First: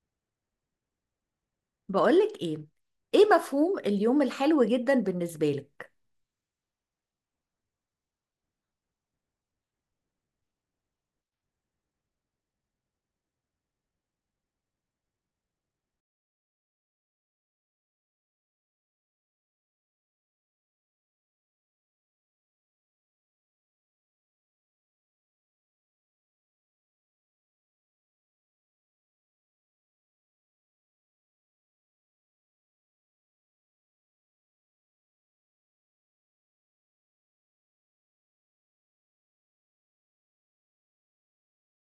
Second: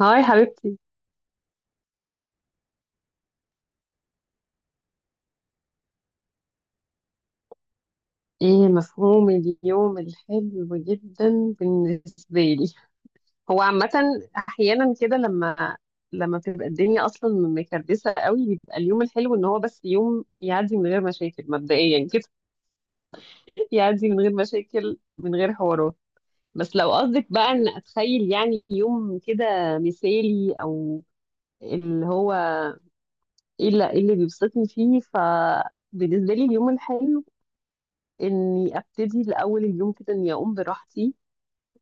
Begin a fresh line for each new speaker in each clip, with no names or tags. هاي حبيبتي.
بقولك ايه؟ ايه مفهوم اليوم الحلو جدا بالنسبة لك؟
ايه مفهوم اليوم الحلو جدا بالنسبة لي؟ هو عامة احيانا كده لما بتبقى الدنيا اصلا مكردسة قوي بيبقى اليوم الحلو ان هو بس يوم يعدي من غير مشاكل مبدئيا كده. يعدي من غير مشاكل من غير حوارات. بس لو قصدك بقى ان اتخيل يعني يوم كده مثالي او اللي هو ايه اللي إيه اللي بيبسطني فيه بالنسبة لي اليوم الحلو اني ابتدي لاول اليوم كده اني اقوم براحتي،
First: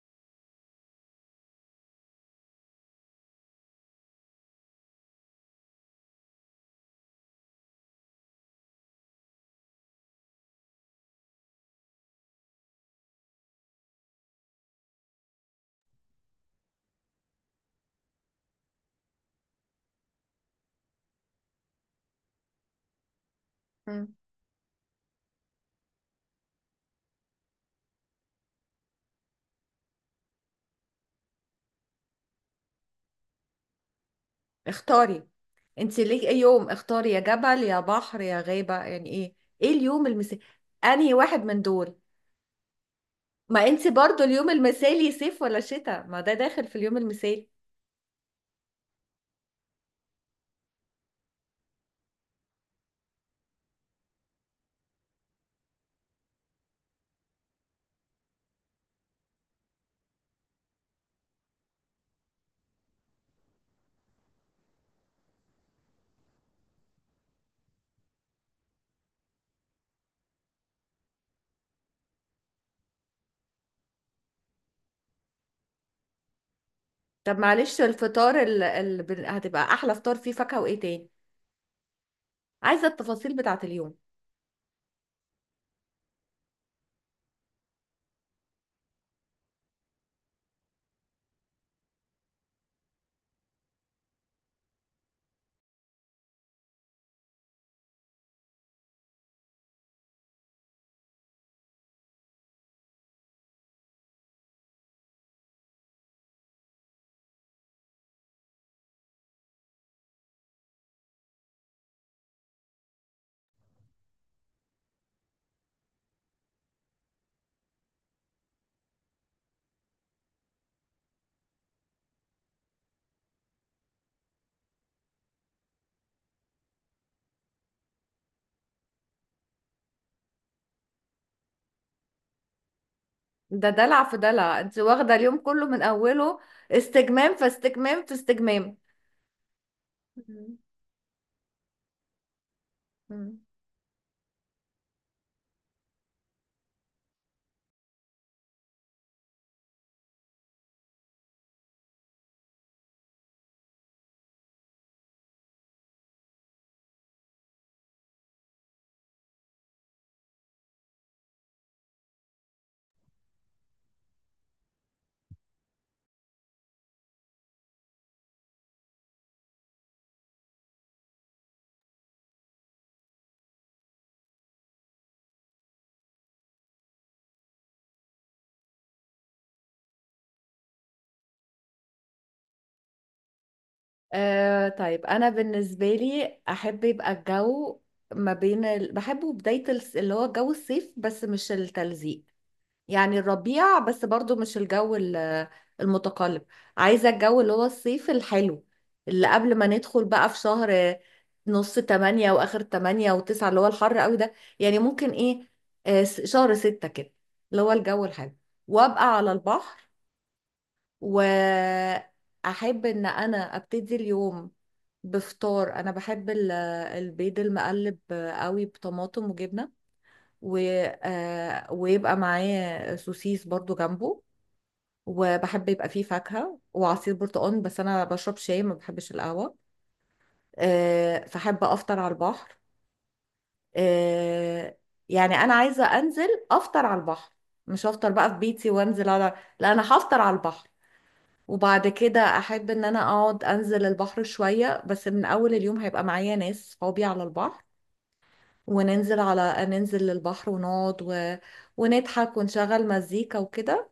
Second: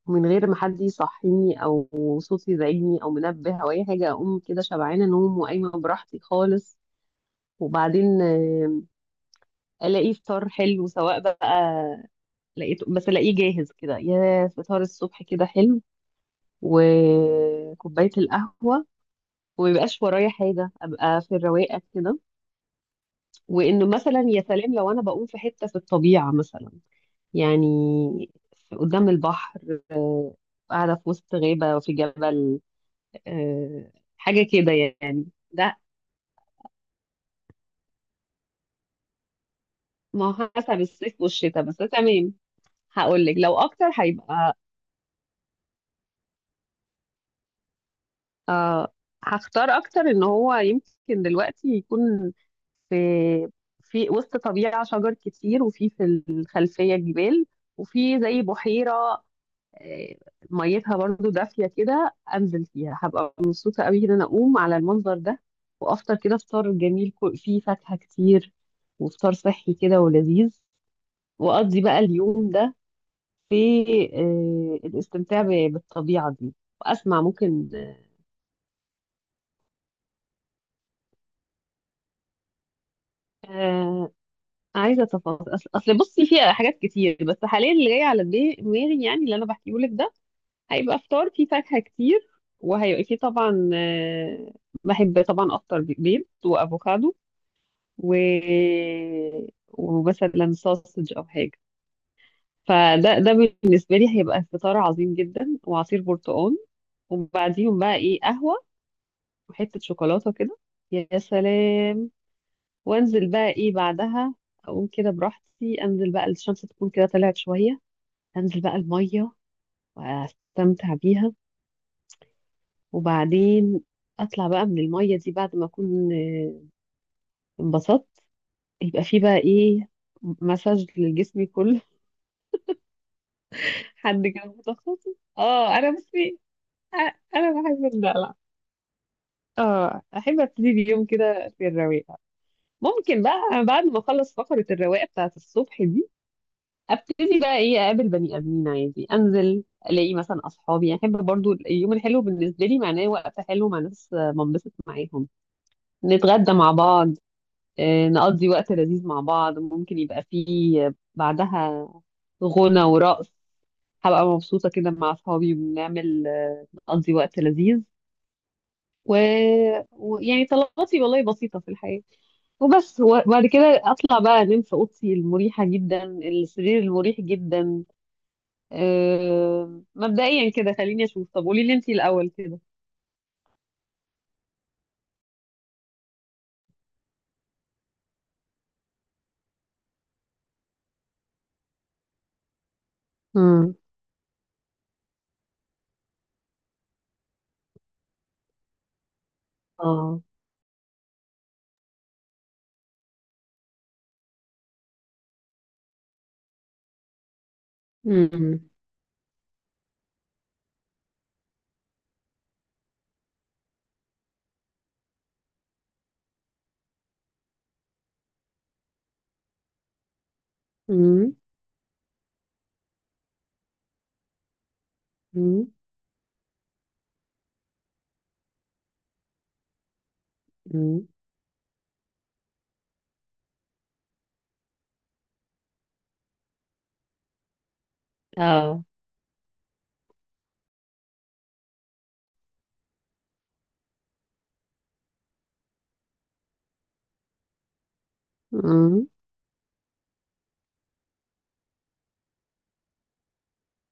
من غير ما حد يصحيني او صوت يزعجني او منبه او اي حاجه، اقوم كده شبعانه نوم وقايمه براحتي خالص. وبعدين الاقي فطار حلو، سواء بقى لقيته بس الاقيه جاهز كده، يا فطار الصبح كده حلو وكوبايه القهوه، وميبقاش ورايا حاجه، ابقى في الرواقه كده. وانه
مم.
مثلا يا سلام لو انا بقوم في حته في الطبيعه مثلا، يعني قدام البحر، قاعده في وسط غابه في جبل آه، حاجة كده يعني.
اختاري
ده
انت ليه ايه يوم، اختاري يا جبل يا بحر يا غابة يعني ايه؟ ايه اليوم
ما
المثالي؟
هو حسب
انهي
الصيف
واحد من
والشتاء بس،
دول؟
تمام. هقول لك لو
ما
اكتر
انت برضو اليوم
هيبقى
المثالي صيف ولا شتاء؟ ما ده داخل في اليوم المثالي.
آه هختار اكتر ان هو يمكن دلوقتي يكون في في وسط طبيعة شجر كتير، وفي الخلفية جبال، وفي زي بحيرة آه، ميتها برضو دافية كده، أنزل فيها. هبقى مبسوطة قوي إن أنا أقوم على المنظر ده وأفطر كده فطار جميل، فيه فاكهة كتير وفطار صحي كده ولذيذ. واقضي بقى اليوم ده في الاستمتاع بالطبيعة دي، واسمع
طب
ممكن.
معلش، الفطار هتبقى احلى فطار، فيه فاكهة وايه تاني؟ عايزة التفاصيل بتاعت اليوم.
آه، عايزة تفاصيل، أصل بصي فيها حاجات كتير، بس حاليا اللي جاي على دماغي يعني اللي انا بحكيه لك ده، هيبقى فطار فيه فاكهة كتير، وهيبقى فيه طبعا، بحب طبعا افطر بيض وافوكادو و ومثلا ساسج او حاجة. فده بالنسبة لي هيبقى فطار عظيم جدا، وعصير برتقال، وبعديهم بقى ايه، قهوة وحتة شوكولاتة كده، يا سلام. وانزل بقى ايه بعدها، اقوم كده براحتي، انزل بقى الشمس تكون كده طلعت شوية، انزل بقى المية واستمتع بيها. وبعدين اطلع بقى من المية دي بعد ما اكون انبسطت، يبقى في بقى ايه، مساج لجسمي كله.
ده دلع في
حد كده
دلع، انت واخدة
متخصص،
اليوم كله
اه
من
انا بصي،
اوله، استجمام في
انا بحب
استجمام في
الدلع.
استجمام.
اه، احب ابتدي اليوم كده في الرواقه. ممكن
مم.
بقى بعد ما اخلص فقره الرواقه بتاعت الصبح دي ابتدي بقى ايه، اقابل بني ادمين عادي، انزل الاقي مثلا اصحابي. يعني احب برضو اليوم الحلو بالنسبه لي معناه وقت حلو مع ناس بنبسط معاهم، نتغدى مع بعض، نقضي وقت لذيذ مع بعض، ممكن يبقى فيه بعدها غنى ورقص. هبقى مبسوطه كده مع اصحابي وبنعمل نقضي وقت لذيذ و... ويعني طلباتي والله بسيطه في الحياه وبس. وبعد كده اطلع بقى انام في اوضتي المريحه جدا، السرير المريح جدا. مبدئيا كده خليني اشوف. طب قولي لي انتي الاول كده.
طيب، انا بالنسبه لي احب يبقى الجو ما بين بحبه بدايه اللي هو جو الصيف بس مش التلزيق، يعني
امم،
الربيع، بس برضو مش الجو المتقلب. عايزه الجو اللي هو الصيف الحلو، اللي قبل ما ندخل
اه،
بقى في شهر نص 8 واخر 8 و9، اللي هو الحر قوي ده. يعني ممكن ايه، شهر 6 كده، اللي هو الجو الحلو.
امم،
وابقى على البحر، واحب ان انا ابتدي اليوم بفطار. انا بحب البيض المقلب قوي بطماطم وجبنه، و...
امم،
ويبقى معاه سوسيس برضو جنبه. وبحب
امم،
يبقى فيه فاكهه وعصير برتقال، بس انا بشرب شاي، ما بحبش القهوه.
امم،
فحب افطر على البحر. آه، يعني انا عايزه انزل افطر على البحر، مش هفطر بقى في بيتي
اه،
وانزل على... لا، انا هفطر على البحر. وبعد كده احب ان انا اقعد انزل البحر شوية، بس من اول اليوم هيبقى معايا ناس صحابي على البحر.
امم،
وننزل على ننزل للبحر ونقعد ونضحك ونشغل مزيكا وكده.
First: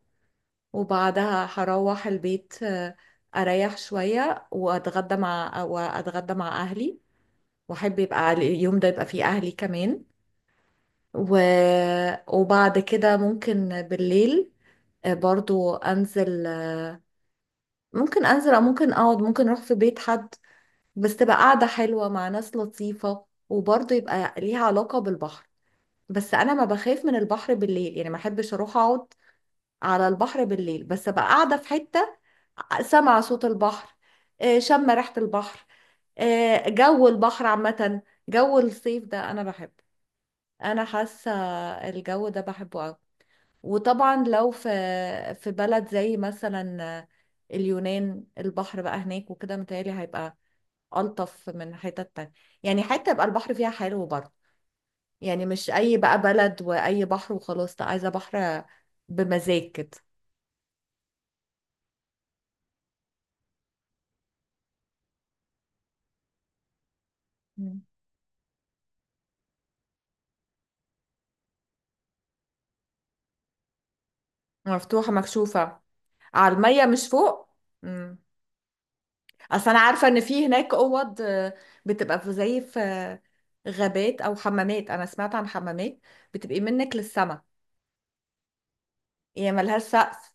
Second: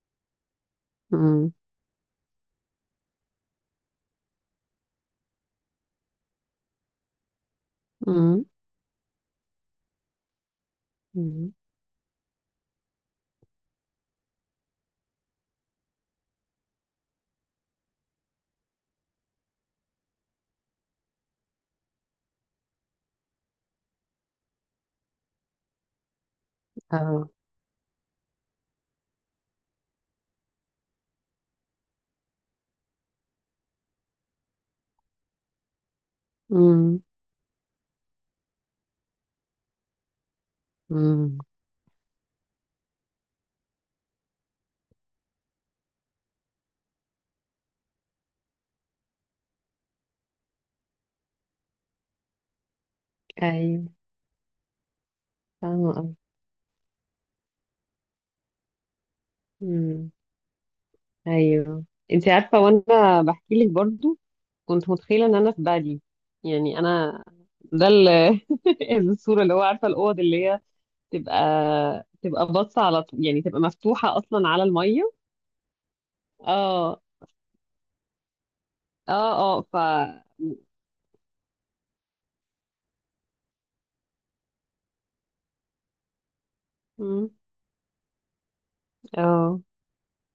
وبعدها
امم،
هروح البيت، اريح شوية، واتغدى مع اهلي. واحب يبقى
امم،
اليوم ده يبقى فيه اهلي كمان. و...
امم،
وبعد كده ممكن بالليل، برضو انزل. ممكن انزل او ممكن اقعد، ممكن اروح في بيت حد، بس تبقى قاعدة حلوة مع ناس لطيفة، وبرضه يبقى ليها علاقة بالبحر. بس أنا ما بخاف من
اه،
البحر بالليل، يعني ما أحبش أروح أقعد على البحر بالليل، بس أبقى قاعدة في حتة، سامعة صوت البحر، شامة ريحة البحر،
امم،
جو البحر عامة. جو الصيف ده أنا بحبه، أنا حاسة
امم.
الجو ده بحبه أوي. وطبعا لو في بلد زي مثلا اليونان، البحر بقى هناك وكده متهيألي هيبقى ألطف من حتة تانية. يعني حتة يبقى البحر فيها
ايوه،
حلو برضه، يعني مش
فاهمة
أي
قوي.
بقى بلد وأي بحر وخلاص، لا، عايزة بحر بمزاج كده.
امم. ايوه، انتي عارفه، وانا بحكي لك برضو كنت متخيله ان انا في بالي، يعني انا
مم.
ده الصوره، اللي هو عارفه الاوض اللي هي تبقى تبقى باصه على طول، يعني تبقى مفتوحه اصلا على
مفتوحة
الميه.
مكشوفة على المية،
اه،
مش فوق. مم.
اه، اه،
أصل أنا عارفة إن في هناك أوض، بتبقى زي في غابات أو حمامات. أنا سمعت عن حمامات بتبقى منك
مم.
للسما، هي
اه،
ملهاش سقف.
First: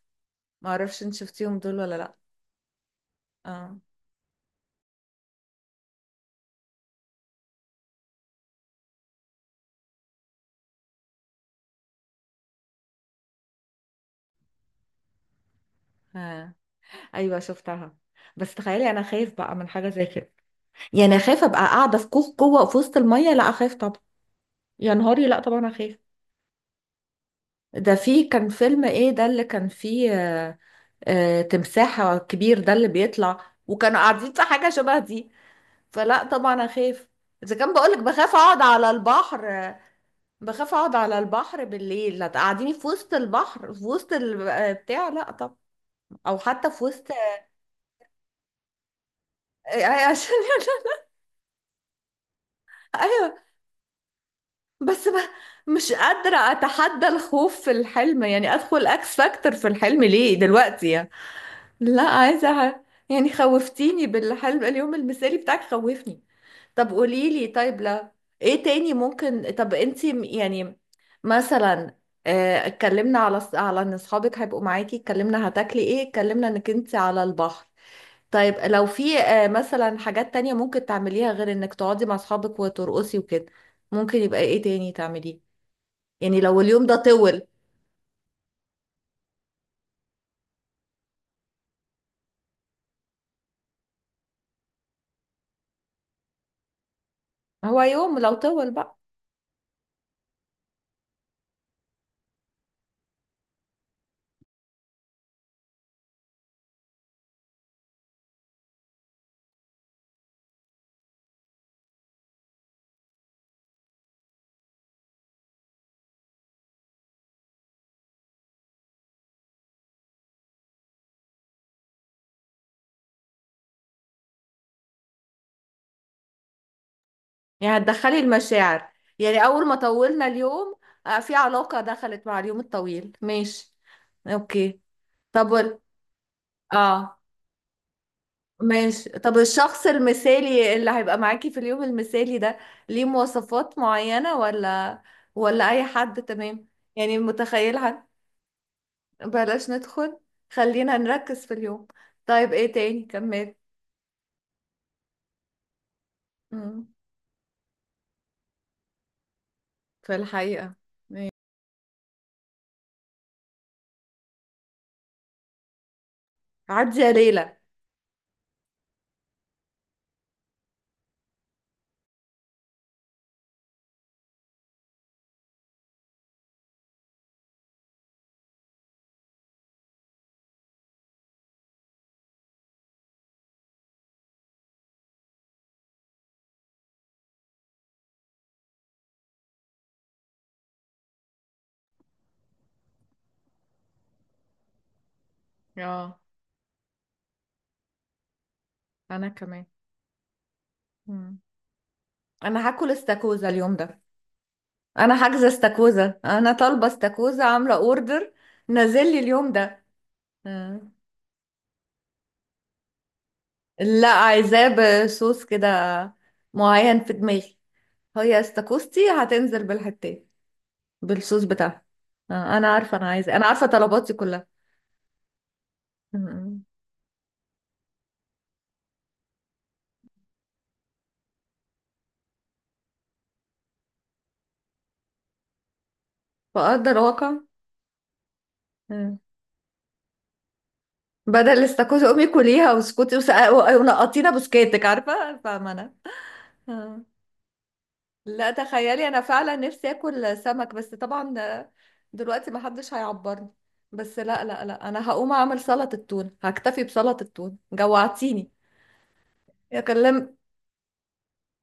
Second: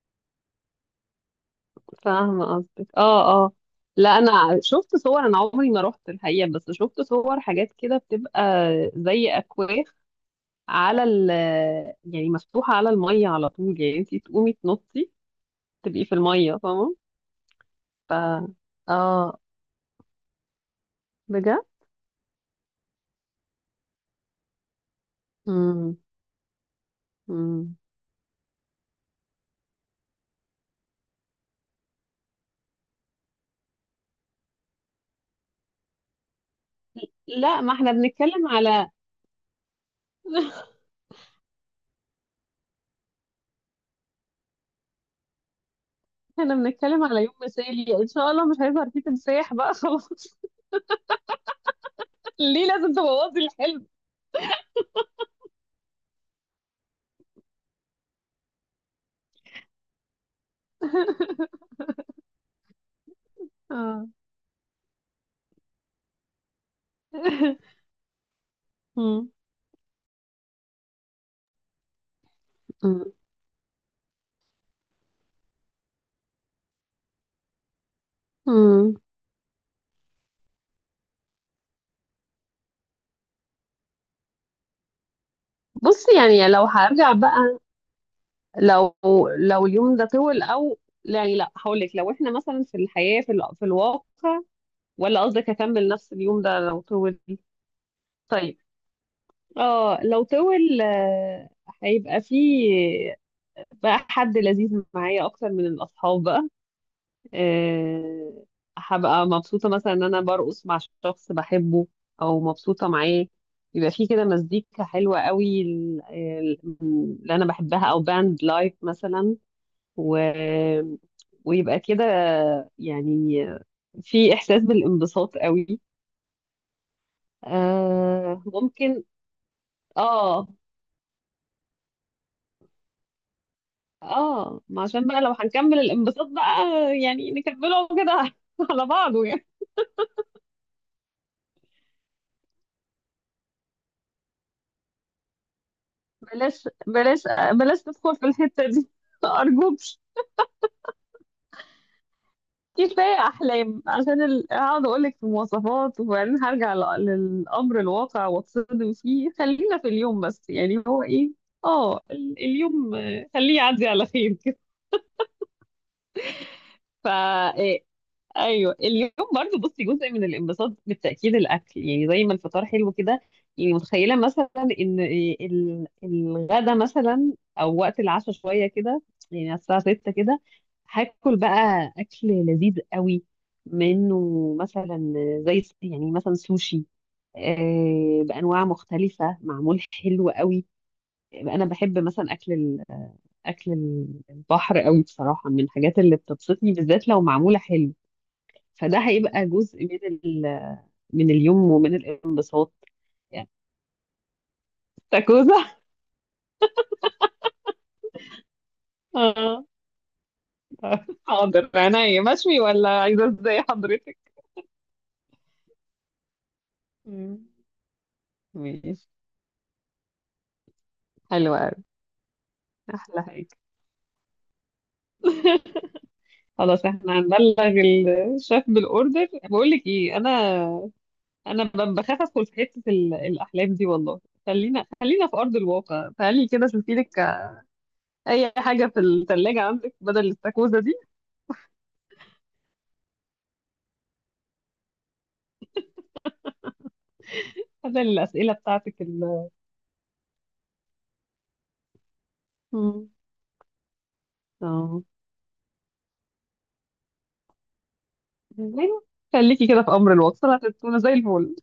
معرفش إن شفتيهم دول ولا لأ.
فاهمة قصدك، اه، اه.
آه.
لا انا شفت صور، انا عمري ما رحت الحقيقة، بس شفت صور حاجات كده بتبقى زي اكواخ على يعني مفتوحة على المية على طول، يعني انتي تقومي تنطي تبقي في
آه.
المية، فاهمة.
أيوة شفتها.
ف
بس تخيلي أنا خايف
اه،
بقى من حاجة زي كده، يعني اخاف ابقى
بجد.
قاعده في كوخ جوه في وسط الميه؟ لا، اخاف طبعا. يا نهاري، لا طبعا اخاف.
مم. مم.
ده في كان فيلم ايه ده اللي كان فيه تمساح كبير ده اللي بيطلع، وكانوا قاعدين في حاجه شبه دي. فلا طبعا اخاف. اذا
لا
كان
ما احنا
بقولك بخاف
بنتكلم
اقعد على
على
البحر، بخاف اقعد على البحر بالليل، لا تقعديني في وسط البحر، في وسط بتاع، لا طب، او
احنا
حتى في
بنتكلم
وسط
على يوم مثالي، ان شاء الله مش هيظهر فيه تمساح بقى
عشان...
خلاص. ليه لازم
ايوه،
تبوظي الحلم؟
بس بقى مش قادرة أتحدى الخوف في الحلم، يعني أدخل أكس فاكتور في الحلم ليه دلوقتي يعني؟ لا، عايزة يعني خوفتيني
اه.
بالحلم، اليوم المثالي بتاعك خوفني. طب قوليلي، طيب لا. إيه تاني
مم.
ممكن؟ طب أنتي يعني مثلا،
مم.
اتكلمنا على ان اصحابك هيبقوا معاكي، اتكلمنا هتاكلي ايه، اتكلمنا انك انت على البحر. طيب لو
مم.
في مثلا حاجات تانية ممكن تعمليها غير انك تقعدي مع اصحابك وترقصي وكده، ممكن يبقى ايه تاني تعمليه؟
بصي،
يعني
يعني
لو
لو
اليوم ده
هرجع
طول.
بقى، لو لو اليوم ده طول او، يعني لا هقول لك لو احنا مثلا في الحياة في الواقع، ولا قصدك اكمل نفس اليوم ده لو طول؟
هو يوم لو
طيب،
طول بقى.
اه، لو طول، هيبقى فيه بقى حد لذيذ معايا اكتر من الاصحاب بقى. آه، هبقى مبسوطة مثلا ان انا برقص مع شخص بحبه، او مبسوطة معاه، يبقى في كده مزيكا حلوة قوي اللي انا بحبها، او باند لايف مثلا و... ويبقى كده يعني في احساس بالانبساط قوي.
يعني هتدخلي المشاعر؟
ممكن،
يعني أول ما طولنا
اه
اليوم، في علاقة دخلت مع اليوم الطويل، ماشي.
اه
اوكي،
ما عشان بقى لو
طب
هنكمل الانبساط بقى،
اه
يعني نكمله كده على
ماشي.
بعضه
طب
يعني.
الشخص المثالي اللي هيبقى معاكي في اليوم المثالي ده ليه مواصفات معينة، ولا أي حد تمام؟
بلاش
يعني
بلاش
متخيل
بلاش
حد.
تدخل في الحتة دي،
بلاش
أرجوك.
ندخل، خلينا نركز في اليوم. طيب ايه تاني؟
كفاية
كمل.
أحلام، عشان أقعد أقولك في مواصفات وبعدين هرجع
مم.
للأمر الواقع وأتصدم فيه. خلينا في
في
اليوم بس،
الحقيقة.
يعني هو إيه؟ اليوم، خليه يعدي على خير كده.
عدي
ف
يا
آه،
ليلى.
ايوه اليوم برضو، بصي جزء من الانبساط بالتاكيد الاكل، يعني زي ما الفطار حلو كده، يعني متخيله مثلا ان الغدا مثلا، او وقت العشاء شويه كده، يعني على الساعه 6 كده، هاكل بقى اكل لذيذ قوي، منه مثلا زي يعني مثلا سوشي، بانواع مختلفه معمول حلو قوي. انا بحب مثلا اكل البحر قوي، بصراحه من الحاجات اللي
اه،
بتبسطني، بالذات لو معموله حلو. فده
انا
هيبقى
كمان.
جزء من
مم.
اليوم ومن
انا
الانبساط.
هاكل استاكوزا
يعني
اليوم ده. انا حاجزه
استاكوزا؟
استاكوزا، انا طالبه استاكوزا، عامله اوردر، نازل لي اليوم
اه،
ده. مم.
حاضر عينيا. مشوي ولا عايزه ازاي
لا،
حضرتك؟
عايزاه بصوص كده معين في
مم.
دماغي. هي
ماشي،
استاكوزتي هتنزل بالحتات بالصوص
حلو قوي،
بتاعها. انا عارفه، انا
احلى
عايزه، انا
حاجه.
عارفه طلباتي كلها. مم.
خلاص احنا هنبلغ الشيف بالاوردر. بقول لك ايه، انا بخاف ادخل في حته الاحلام دي والله. خلينا في ارض الواقع. تعالي كده شوفي
فاقدر
لك
واقع.
اي حاجه في
مم.
الثلاجه عندك بدل الاستاكوزا دي،
بدل الاستاكوزا امي كليها واسكتي ونقطينا بسكاتك، عارفه فاهمه انا. آه.
بدل
لا،
الاسئله بتاعتك
تخيلي انا فعلا نفسي اكل سمك، بس طبعا دلوقتي ما حدش
مم.
هيعبرني. بس لا لا لا،
اه،
انا هقوم اعمل سلطة التون، هكتفي بسلطة التون، جوعتيني.
يعني خليكي
يا
كده في امر
كلم!
الواقع هتكوني زي الفل.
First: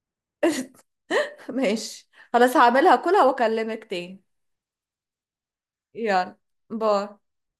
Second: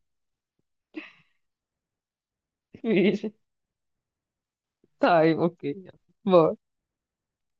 ماشي خلاص، هعملها كلها
ماشي،
واكلمك تاني.
طيب اوكي، يلا.
يلا،
باي.
باي.